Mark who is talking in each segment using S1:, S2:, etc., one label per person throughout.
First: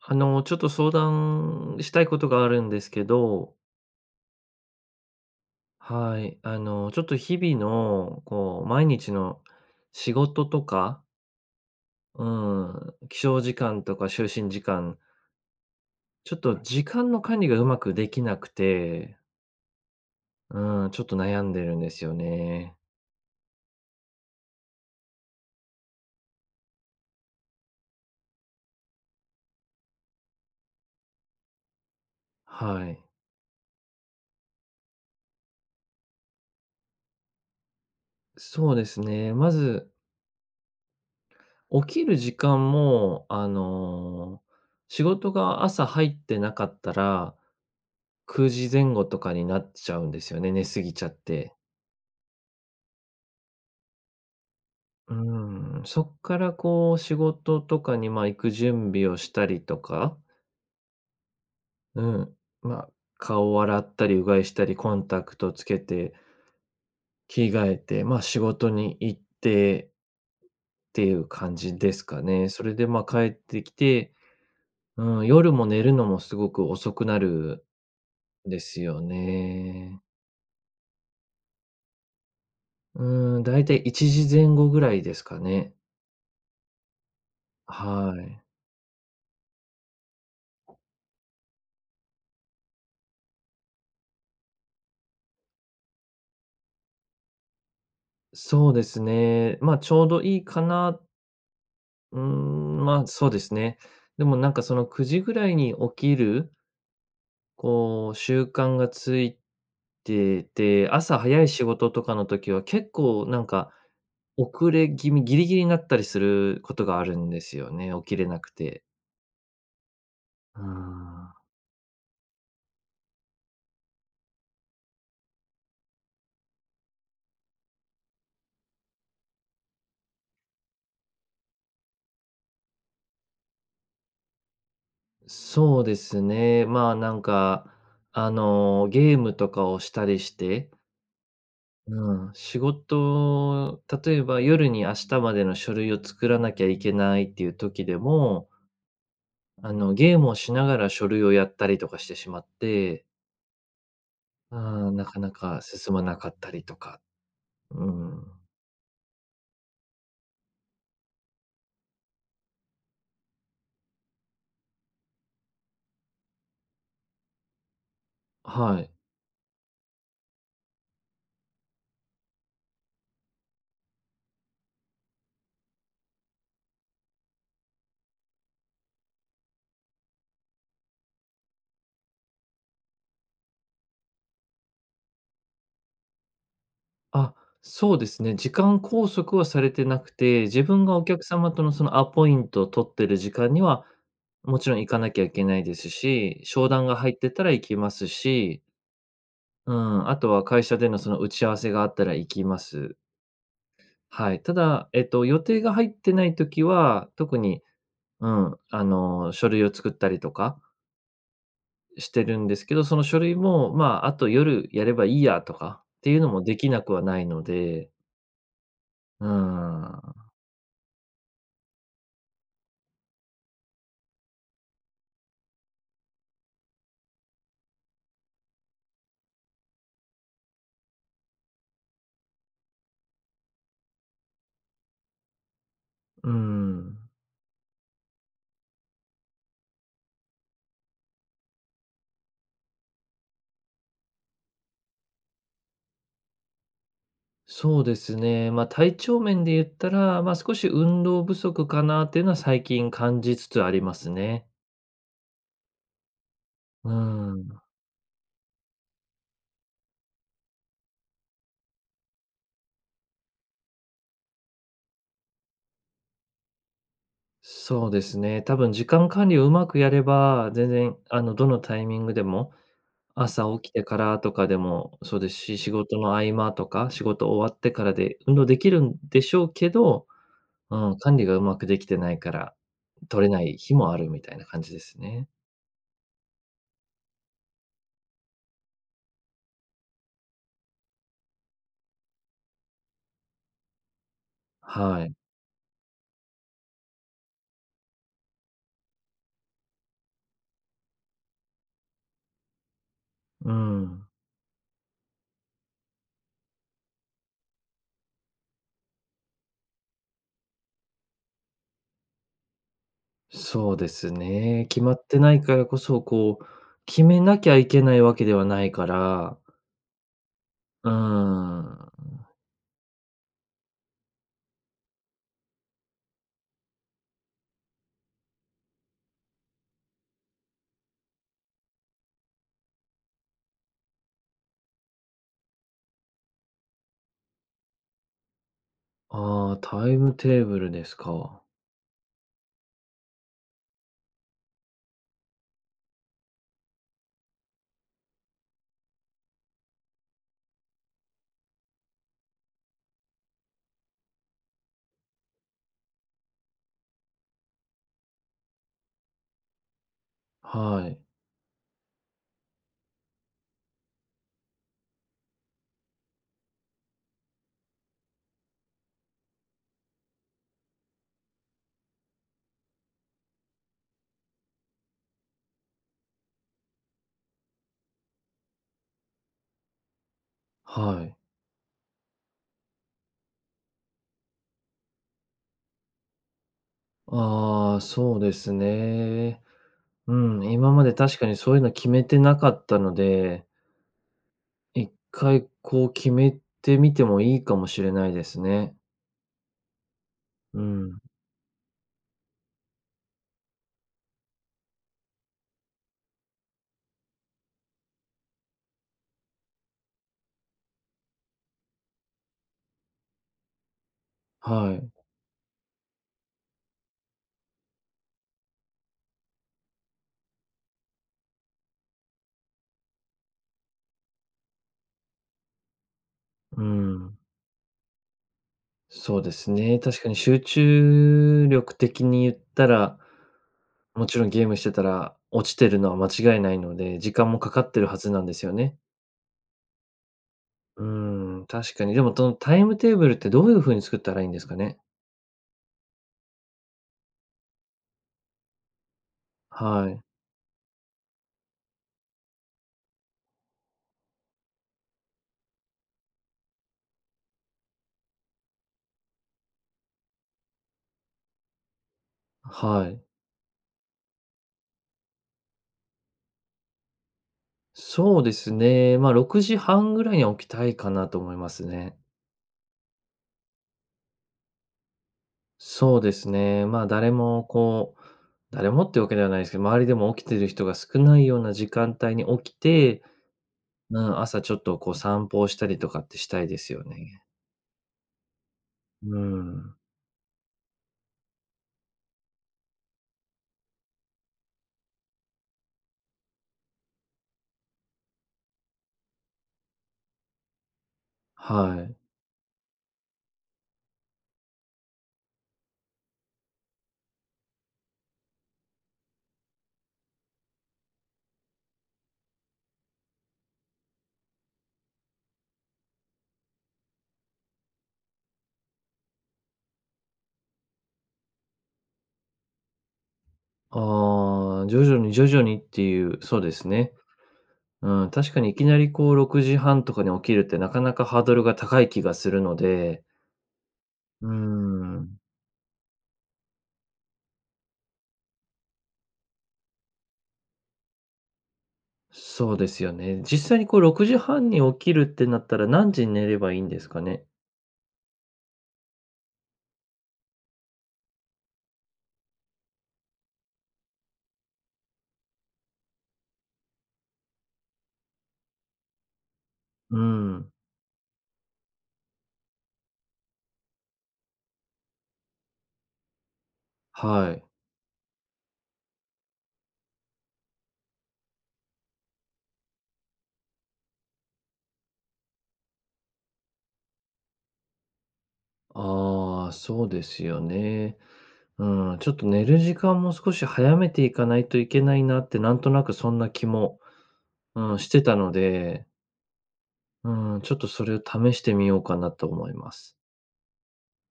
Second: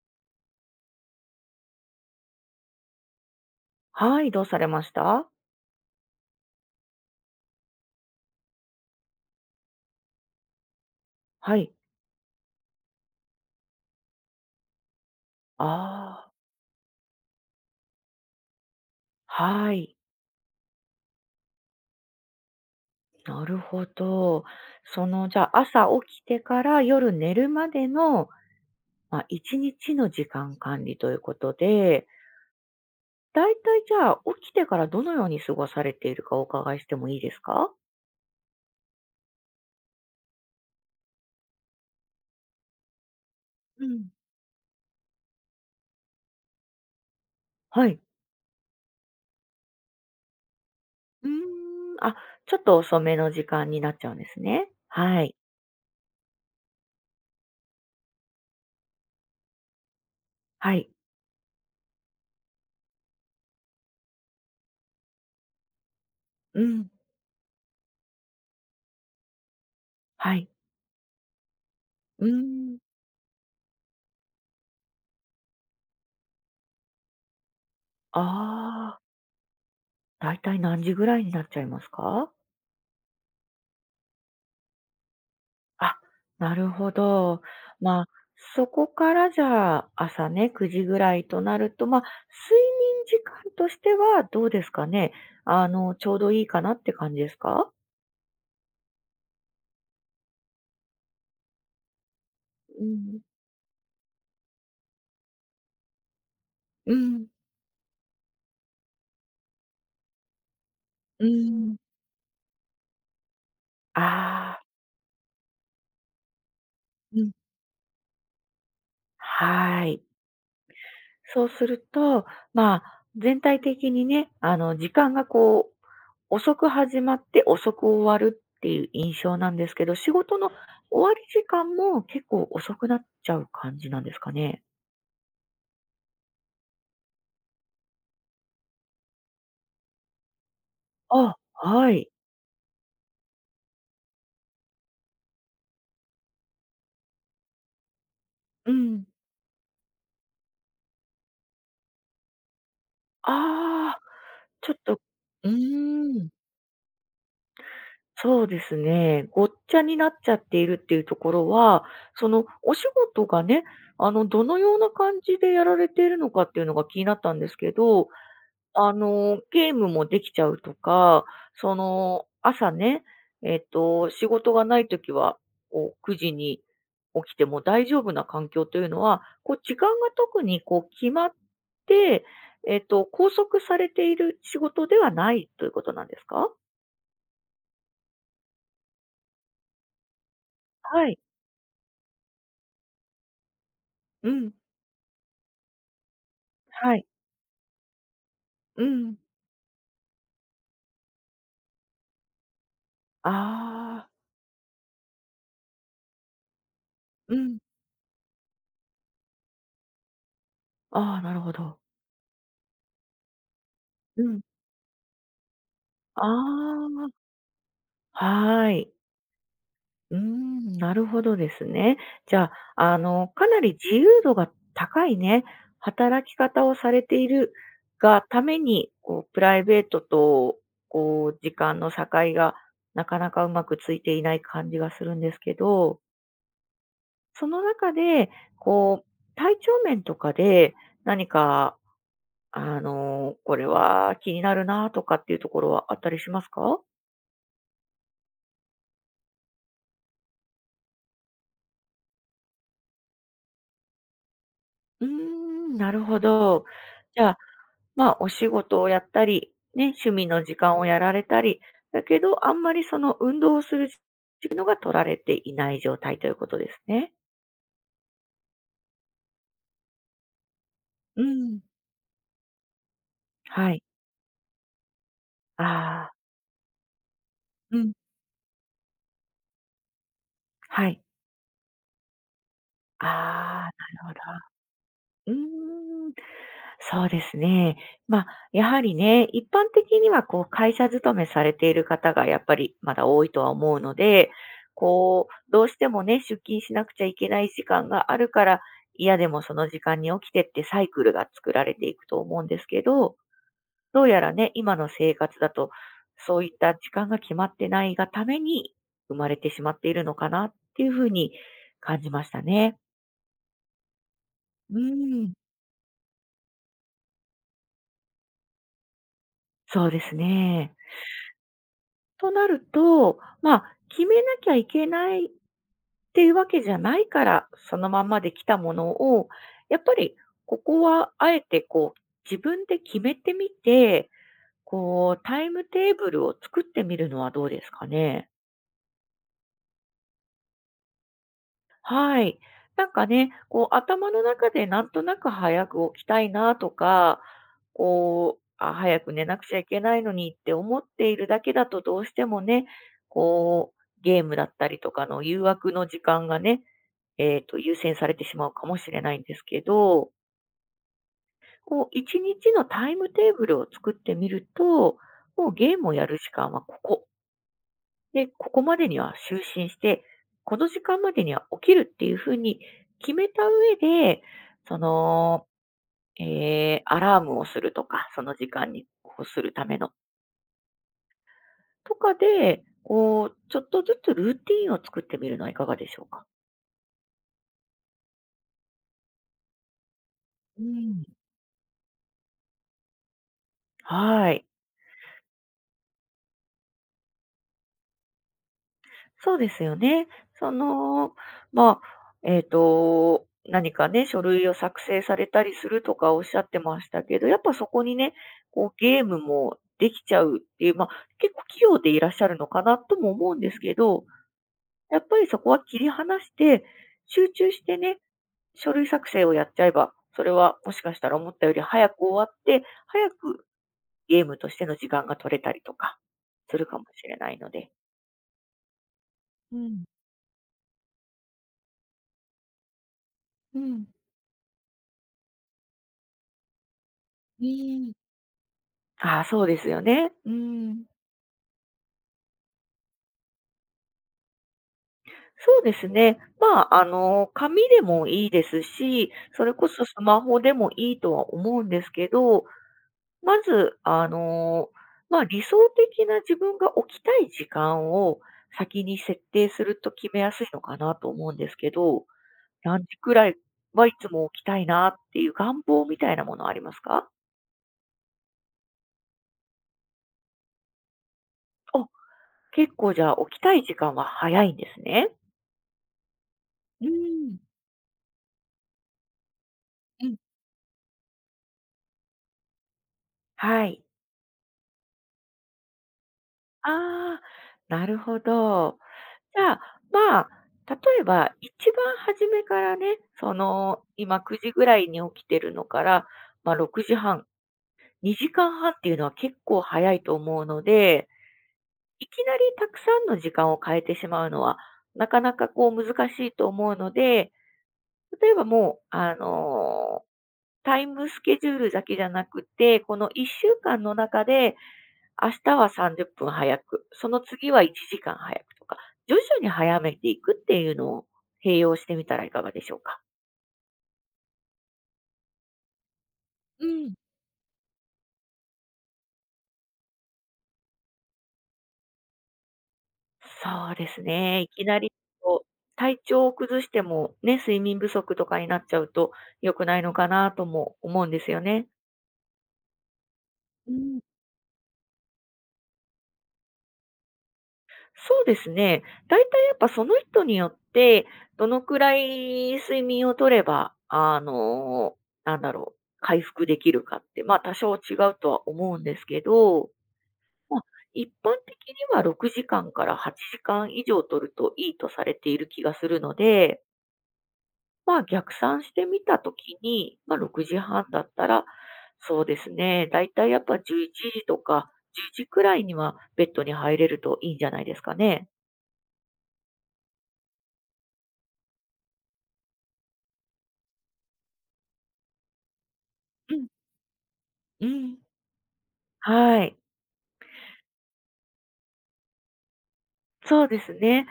S1: ちょっと相談したいことがあるんですけど、
S2: はい、どうされました？
S1: はい。ちょっと日々の、こう、毎日の仕事とか、
S2: はい。
S1: うん、起床時間とか就寝時間、
S2: ああ、
S1: ちょっと時間の管理がうまくできなくて、
S2: はい。
S1: うん、ちょっと悩んでるんですよね。
S2: なるほど。じゃあ、朝起きてから夜寝るまでの、一日の時間管理ということで、
S1: はい。
S2: だいたいじゃあ、起きてからどのように過ごされているかお伺いしてもいいですか？
S1: そうですね。まず、起きる時間も、
S2: うん。
S1: 仕事が朝入ってなかったら、
S2: はい。
S1: 9時前後とかになっちゃうんですよね、寝すぎちゃっ
S2: うー
S1: て。
S2: ん、あ、ちょっと遅めの時間になっちゃうんですね。
S1: う
S2: はい。
S1: ーん、そっからこう仕事とかに、ま、行く準備をしたりとか、
S2: はい。
S1: うん、ま、顔を洗ったり、うがいしたり、コンタクトつけて、
S2: うん。
S1: 着替えて、ま、仕事に行って
S2: はい。
S1: っていう感じですか
S2: うー
S1: ね。それ
S2: ん。
S1: で、ま、帰ってきて、うん、夜も寝るのもすごく遅くなるんです
S2: ああ、
S1: よね。
S2: だいたい何時ぐらいになっちゃいますか？
S1: うん、だいたい1時前後ぐらいですかね。
S2: あ、なるほど。まあ、
S1: はい。
S2: そこからじゃあ、朝ね、9時ぐらいとなると、まあ、睡眠時間としてはどうですかね。ちょうどいいかなって感じですか？
S1: そうですね。ま、ちょうどいいかな。うー
S2: う
S1: ん、まあ、
S2: ん、
S1: そうですね。でもなんかその9時ぐらいに起きる、
S2: うん、
S1: こう習慣がついてて、朝
S2: う
S1: 早い仕
S2: ん。
S1: 事とかの時は結構なんか
S2: ああ、
S1: 遅れ気味、ギリギリになったりすることがある
S2: うん。
S1: んですよね、起きれなくて。
S2: はい。
S1: うーん。
S2: そうすると、まあ、全体的にね、時間がこう遅く始まって遅く終わるっていう印象なんですけど、仕事の終わり時間も結構遅くなっちゃう感じなんですかね？
S1: そうですね。まあ、なんか、ゲームとかをしたりして、
S2: あ、はい。
S1: うん、仕事例えば夜に明日までの書類を作らなきゃいけないっていう時でも
S2: うん。
S1: ゲームをしながら書類をやったりとかしてしまって、
S2: ああ、ちょっ
S1: ああ、
S2: と
S1: なかな
S2: う
S1: か進まな
S2: ーん。
S1: かったりとか、うん。
S2: そうですね。ごっちゃになっちゃっているっていうところは、そのお仕事がね、どのような感じでやられているのかっていうのが気になったんですけど、
S1: はい。
S2: ゲームもできちゃうとか、その、朝ね、仕事がないときは、こう、9時に起きても大丈夫な環境というのは、こう、時間が特に、こう、決まって、拘束されている仕事ではないということなんですか？
S1: あ、そうですね、時間拘束はされてなくて、自分がお
S2: はい。
S1: 客様とのそのアポイントを取ってる時間には、
S2: うん。
S1: もちろん行かなきゃいけないですし、商談
S2: は
S1: が
S2: い。
S1: 入ってたら行きますし、
S2: うん。
S1: うん、あとは会社でのその打ち合わせがあったら行きます。
S2: ああ。
S1: はい。ただ、予定が入ってない時は、
S2: う
S1: 特
S2: ん。
S1: に、うん、書類を作ったりとか
S2: ああ、なるほど。
S1: してるんですけど、その書類も、まあ、あ
S2: う
S1: と
S2: ん。
S1: 夜やればいいやとかっていうのもできなくは
S2: あ
S1: ないので、
S2: あ、はい。
S1: うん、う
S2: うーん、なるほどですね。じゃあ、かなり自由度が高いね、働き方をされているがために、こう、プライベートと、こう、時間の境がなかなかうまくついていない感じがするんですけど、
S1: ん、
S2: その中で、こう、体調面とかで何か、これは気になるなとかっていうところはあったりしますか？
S1: そうですね。まあ、体調面で言ったら、まあ、少し運動不足かなっていうのは最近感じつつありますね。
S2: うーん、なるほど。
S1: う
S2: じゃあ
S1: ん、
S2: まあ、お仕事をやったり、ね、趣味の時間をやられたり、だけど、あんまりその運動をする時間のが取られていない状態ということですね。
S1: そうですね。多分時間管理をうまくやれば、全然
S2: う
S1: どの
S2: ん。
S1: タイミングでも、朝
S2: は
S1: 起き
S2: い。
S1: てからとかでもそうですし、仕事
S2: あ
S1: の
S2: あ。
S1: 合間とか、仕事終わって
S2: う
S1: か
S2: ん。
S1: らで運動できるんでしょうけど、
S2: は
S1: うん、
S2: い。
S1: 管理がうまくできてないから、取れない
S2: ああ、な
S1: 日もある
S2: る
S1: みたいな感じですね。
S2: ほど。うーん。そうですね。まあ、やはりね、一般的にはこう会社勤めされている方がやっぱりまだ多いとは思うので、
S1: はい。
S2: こう、どうしてもね、出勤しなくちゃいけない時間があるから、嫌でもその時間に起きてってサイクルが作られていくと思うんですけど、
S1: う
S2: ど
S1: ん。
S2: うやらね、今の生活だと、そういった時間が決まってないがために生まれてしまっているのかなっていうふうに感じましたね。
S1: そうですね。
S2: う
S1: 決まって
S2: ん、
S1: ないからこそ、こう、決めなきゃいけないわけではないから、
S2: そうですね。
S1: うーん。
S2: となると、まあ、決めなきゃいけないっていうわけじゃないから、そのまんまできたものを、やっぱりここはあえてこう、自分で決めてみて、こう、タイムテーブルを作ってみるのはどうですかね？
S1: ああ、タイムテーブルですか。
S2: はい。なんかね、こう頭の中でなんとなく早く起きたいなとか、こう、あ、早く寝なくちゃいけないのにって思っているだけだとどうしてもね、こう、ゲームだったりとかの誘惑の時間がね、優先されてしまうかもしれないんですけど、
S1: はい。
S2: こう、一日のタイムテーブルを作ってみると、もうゲームをやる時間はここで、ここまでには就寝して、この時間までには起きるっていう風に決めた上で、その、アラームをするとか、その時間にこうするための
S1: はい。
S2: とかで、こう、ちょっとずつルーティンを作ってみるのはいかがでしょうか？
S1: ああ、そうですね。うん、
S2: う
S1: 今まで
S2: ん。
S1: 確かにそういうの決めてなかったので、
S2: はい。
S1: 一回こう決めてみてもいいかもしれないですね。
S2: そうですよね。そ
S1: うん、
S2: の、まあ、何かね、書類を作成されたりするとかおっしゃってましたけど、やっぱそこにね、こうゲームもできちゃうっていう、まあ、結構器用でいらっしゃるのかなとも思うんですけど、
S1: はい。
S2: やっぱりそこは切り離して、集中してね、書類作成をやっちゃえば、それはもしかしたら思ったより早く終わって、早くゲームとしての時間が取れたりとかす
S1: う
S2: るかもしれ
S1: ん、
S2: ないので。
S1: そうです
S2: う
S1: ね。
S2: ん、
S1: 確かに集中力的に言ったら、
S2: うん、
S1: もちろんゲームしてたら落ちてるのは間違いないので、時間も
S2: え
S1: かかってるはず
S2: え
S1: なんですよね。
S2: ああ、そうですよね。う
S1: う
S2: ん。
S1: ん、確かに。でも、そのタイムテーブルってどういう風に作ったらいいんですかね？
S2: そうですね。紙でもいいですし、それこそ
S1: は
S2: ス
S1: い。
S2: マホでもいいとは思うんですけど、まず、理想的な自分が起きたい時間を先に設定すると決めやすいのかなと思うんですけど、何
S1: は
S2: 時
S1: い。
S2: くらいはいつも起きたいなっていう願望みたいなものありますか？
S1: そうですね。まあ、6時半ぐらいには起きたいかなと思います
S2: あ、
S1: ね。
S2: 結構じゃあ起きたい時間は早いんですね。
S1: そうですね。まあ、
S2: う
S1: 誰
S2: ん。
S1: もこう、誰もってわけではないですけど、周りで
S2: う
S1: も
S2: ん。
S1: 起きてる人が少ないような時間帯に起きて、
S2: はい。
S1: うん、朝ちょっとこう散歩をしたりとかってしたいですよ
S2: ああ、
S1: ね。
S2: なるほど。
S1: う
S2: じゃあ、
S1: ん、
S2: まあ、例えば一番初めからね、その、今9時ぐらいに起きてるのから、まあ、6時半、2時間半っていうのは結構早いと思うので、
S1: はい。
S2: いきなりたくさんの時間を変えてしまうのは、なかなかこう難しいと思うので、例えばもう、タイムスケジュールだけじゃなくて、この1週間の中で明日は30分早く、その次は1時間早くとか、徐々に早めていくっていうのを併用してみたらいかがでしょうか？
S1: ああ、徐々に徐々にっていう、そうで
S2: う
S1: すね。
S2: ん。
S1: うん、確かにいきなりこう6時半とかに起きるってなかなかハードルが高い気がするので、
S2: そうです
S1: う
S2: ね。いきなり
S1: ん、
S2: こう、体調を崩しても、ね、睡眠不足とかになっちゃうと良くないのかなとも思うんですよね。
S1: そうですよね。実際に
S2: う
S1: こう
S2: ん。
S1: 6時半に起きるってなったら何時に寝ればいいんですかね？
S2: そうですね。だいたいやっぱその人によって、どのくらい睡眠を取れば、回復できるかって、まあ、多少違うとは思うんですけど
S1: うん、
S2: まあ、一般的には6時間かんから8時間以上取るといいとされている気がするので、
S1: はい。
S2: まあ、逆算してみたときに、まあ、6時半だったら、そうですね、だいたいやっぱ11時とか10時くらいにはベッドに入れるといいんじゃないですかね。
S1: ああ、そうですよね。うん、ちょっと寝る時間も少し早めていかないといけないなって、なんとなくそんな
S2: うん。
S1: 気も、
S2: う
S1: うん、し
S2: ん。
S1: てたので、
S2: はい。
S1: うん、ちょっとそれを試してみようかなと思います。
S2: そうですね。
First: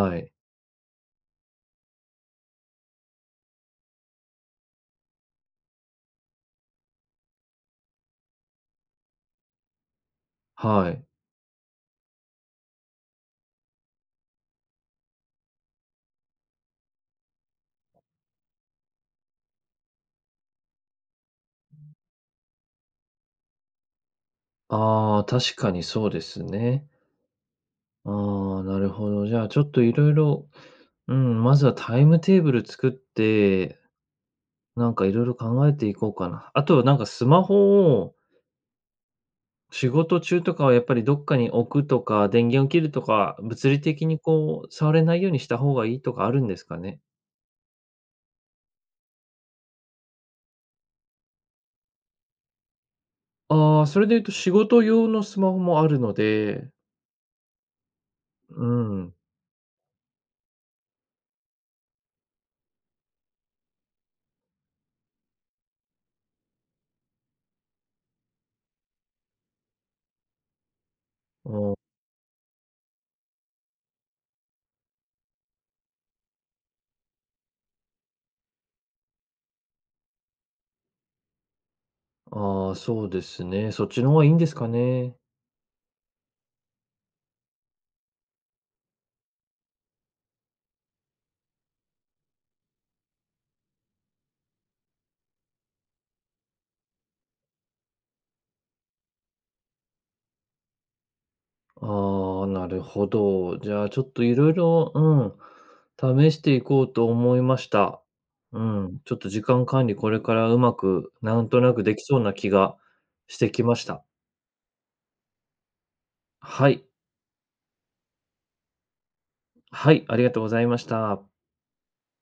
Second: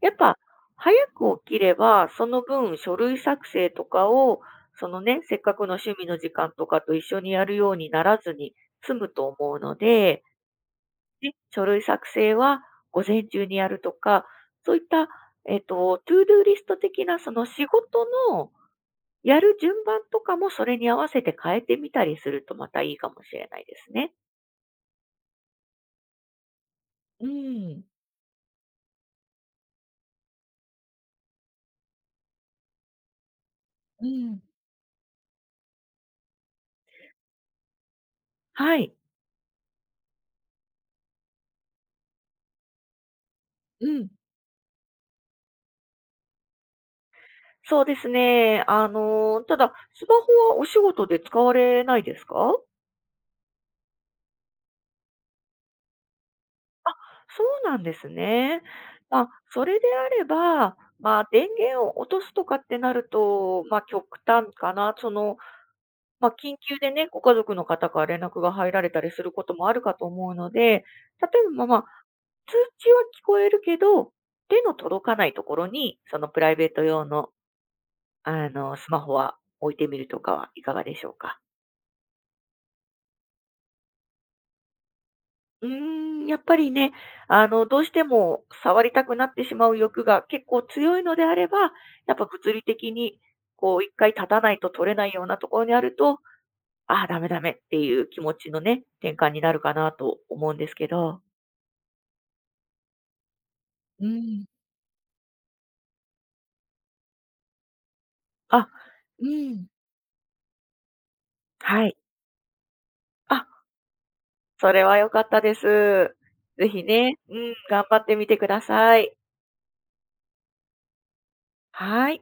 S2: やっ
S1: い。
S2: ぱ、早く起きれば、その分書類作成とかを、そのね、せっかくの趣味の時間とかと一緒にやるようにならずに済むと思うので、
S1: はい。
S2: ね、書類作成は午前中にやるとか、そういった、トゥードゥーリスト的なその仕事のやる順番とかもそれに合わせて変えてみたりするとまたいいかもしれないですね。
S1: ああ、確かにそうですね。
S2: うん、
S1: ああ、なるほど。じゃあちょっといろいろ、うん、まずはタイムテーブル作って、
S2: うん、
S1: なんかいろいろ考えていこうかな。あとはなんかスマホを
S2: はい。
S1: 仕事中とかはやっぱりどっかに置くとか、電源を切るとか、物理
S2: う
S1: 的
S2: ん。
S1: にこう触れないようにした方がいいとかあるんですかね？
S2: そうですね。ただ、スマホはお仕事で使われないですか？
S1: ああ、それで言うと仕事用のスマホもあるので、
S2: そうなんですね。
S1: うん。
S2: まあ、それであれば、まあ、電源を落とすとかってなると、まあ、極端かな。まあ、緊急でね、ご家族の方から連絡が入られたりすることもあるかと思うので、例えば、
S1: お、
S2: まあ通知は聞こえるけど、手の届かないところに、そのプライベート用の、スマホは置いてみるとかはいかがでしょうか？
S1: ああ、そうですね。そっちの方がいいんですかね。
S2: うーん、やっぱりね、どうしても触りたくなってしまう欲が結構強いのであれば、やっぱ物理的に、こう、一回立たないと取れないようなところにあると、ああ、ダメダメっていう気持ちのね、転換になるかなと思うんですけど。
S1: ああ、なるほど。じゃあちょ
S2: う
S1: っとい
S2: ん。
S1: ろいろ、うん、試していこうと思いました。う
S2: あ。
S1: ん、ちょっ
S2: う
S1: と時
S2: ん。
S1: 間管理これからうまく、なんとなく
S2: はい。
S1: できそうな気がし
S2: あ、
S1: てきました。
S2: それは良かったです。ぜ
S1: は
S2: ひ
S1: い。
S2: ね、うん、頑張ってみてください。
S1: はい、ありがとうございました。
S2: はい。